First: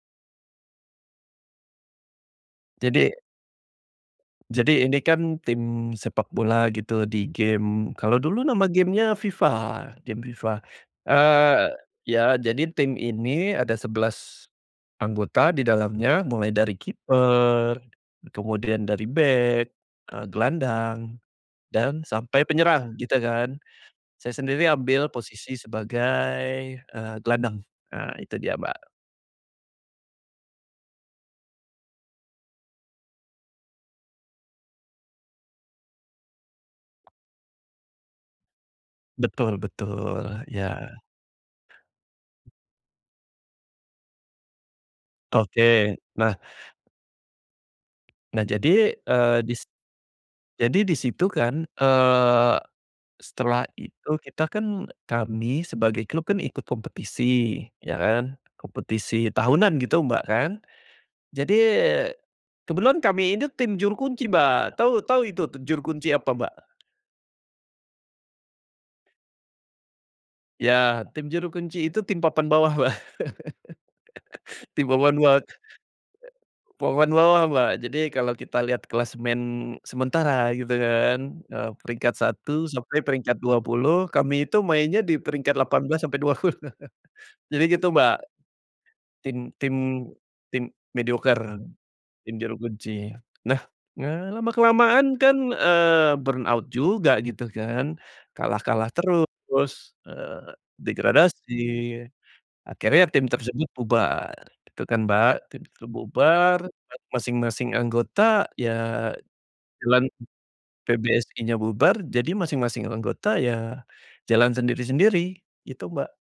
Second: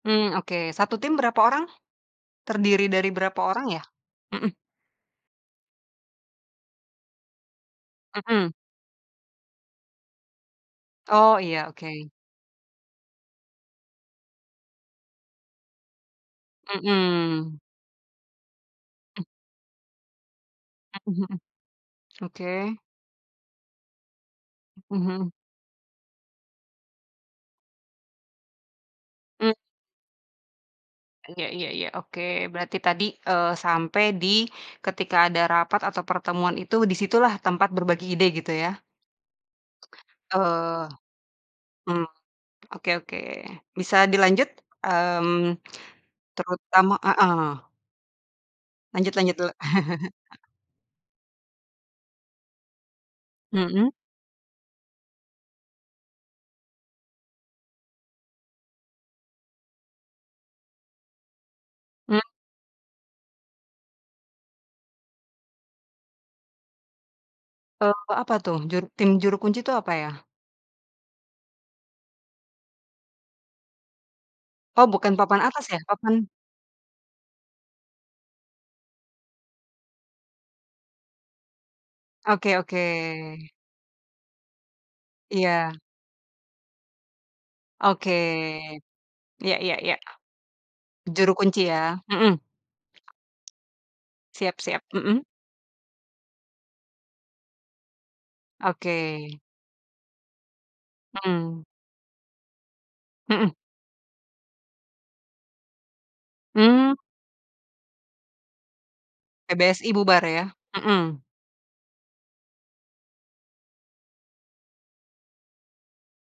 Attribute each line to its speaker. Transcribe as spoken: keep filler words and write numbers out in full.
Speaker 1: Mmm, oke, satu tim berapa orang? Terdiri dari
Speaker 2: Jadi
Speaker 1: berapa orang, ya? Mhm.
Speaker 2: Jadi ini kan tim sepak bola gitu, di gim kalau dulu
Speaker 1: Mhm.
Speaker 2: nama game-nya FIFA, game FIFA.
Speaker 1: Oh, iya,
Speaker 2: Eee,
Speaker 1: oke.
Speaker 2: ya jadi tim ini ada sebelas anggota di dalamnya, mulai dari
Speaker 1: Mhm.
Speaker 2: kiper, kemudian dari
Speaker 1: Hmm.
Speaker 2: bek, eee, gelandang
Speaker 1: Mhm mhm.
Speaker 2: dan sampai
Speaker 1: Oke.
Speaker 2: penyerang, gitu kan. Saya sendiri
Speaker 1: Mhm
Speaker 2: ambil
Speaker 1: mhm.
Speaker 2: posisi sebagai, eee, gelandang. Ah, itu dia, Mbak.
Speaker 1: Mmm. Iya iya iya, oke, berarti tadi, eee, sampai di ketika ada rapat atau pertemuan itu di situlah tempat berbagi ide, gitu ya?
Speaker 2: Betul betul,
Speaker 1: Eee.
Speaker 2: iya.
Speaker 1: Mmm, oke oke. Bisa dilanjut? Mmm,
Speaker 2: Oke, nah
Speaker 1: terutama heeh.
Speaker 2: Nah, jadi,
Speaker 1: Lanjut
Speaker 2: eee,
Speaker 1: lanjut dulu.
Speaker 2: dis jadi di situ kan, eee, setelah
Speaker 1: Mhm.
Speaker 2: itu kita kan, kami sebagai klub kan ikut kompetisi, ya kan, kompetisi tahunan, gitu, Mbak, kan. Jadi
Speaker 1: Mmm.
Speaker 2: kebetulan kami ini tim juru kunci Mbak, tahu tahu itu juru kunci apa, Mbak?
Speaker 1: Eee, apa tuh? Juru tim, juru kunci itu apa, ya?
Speaker 2: Ya, tim juru kunci itu tim papan bawah, Mbak. Tim
Speaker 1: Oh, bukan
Speaker 2: papan
Speaker 1: papan
Speaker 2: bawah.
Speaker 1: atas, ya? Papan
Speaker 2: Papan bawah, Mbak, jadi kalau kita lihat klasemen sementara, gitu kan, eee, peringkat
Speaker 1: Oke
Speaker 2: satu
Speaker 1: oke.
Speaker 2: sampai peringkat dua puluh kami itu mainnya di peringkat
Speaker 1: Iya.
Speaker 2: delapan belas sampai dua puluh. Jadi gitu,
Speaker 1: Oke.
Speaker 2: Mbak. Tim
Speaker 1: iya
Speaker 2: tim
Speaker 1: iya iya.
Speaker 2: tim
Speaker 1: Juru
Speaker 2: medioker,
Speaker 1: kunci, ya. Mhm.
Speaker 2: tim juru kunci. Nah, nga
Speaker 1: Siap siap,
Speaker 2: lama-kelamaan
Speaker 1: mhm.
Speaker 2: kan, eee, burnout juga, gitu kan, kalah-kalah
Speaker 1: Oke.
Speaker 2: terus, eee, degradasi,
Speaker 1: Hmm.
Speaker 2: akhirnya tim
Speaker 1: Mhm.
Speaker 2: tersebut bubar, gitu kan, Mbak. Tim tuh bubar,
Speaker 1: Mmm.
Speaker 2: eee, masing-masing anggota ya
Speaker 1: PBSI
Speaker 2: jalan
Speaker 1: bubar, ya. Mhm.
Speaker 2: PBSI-nya bubar jadi masing-masing anggota ya jalan sendiri-sendiri, gitu, Mbak.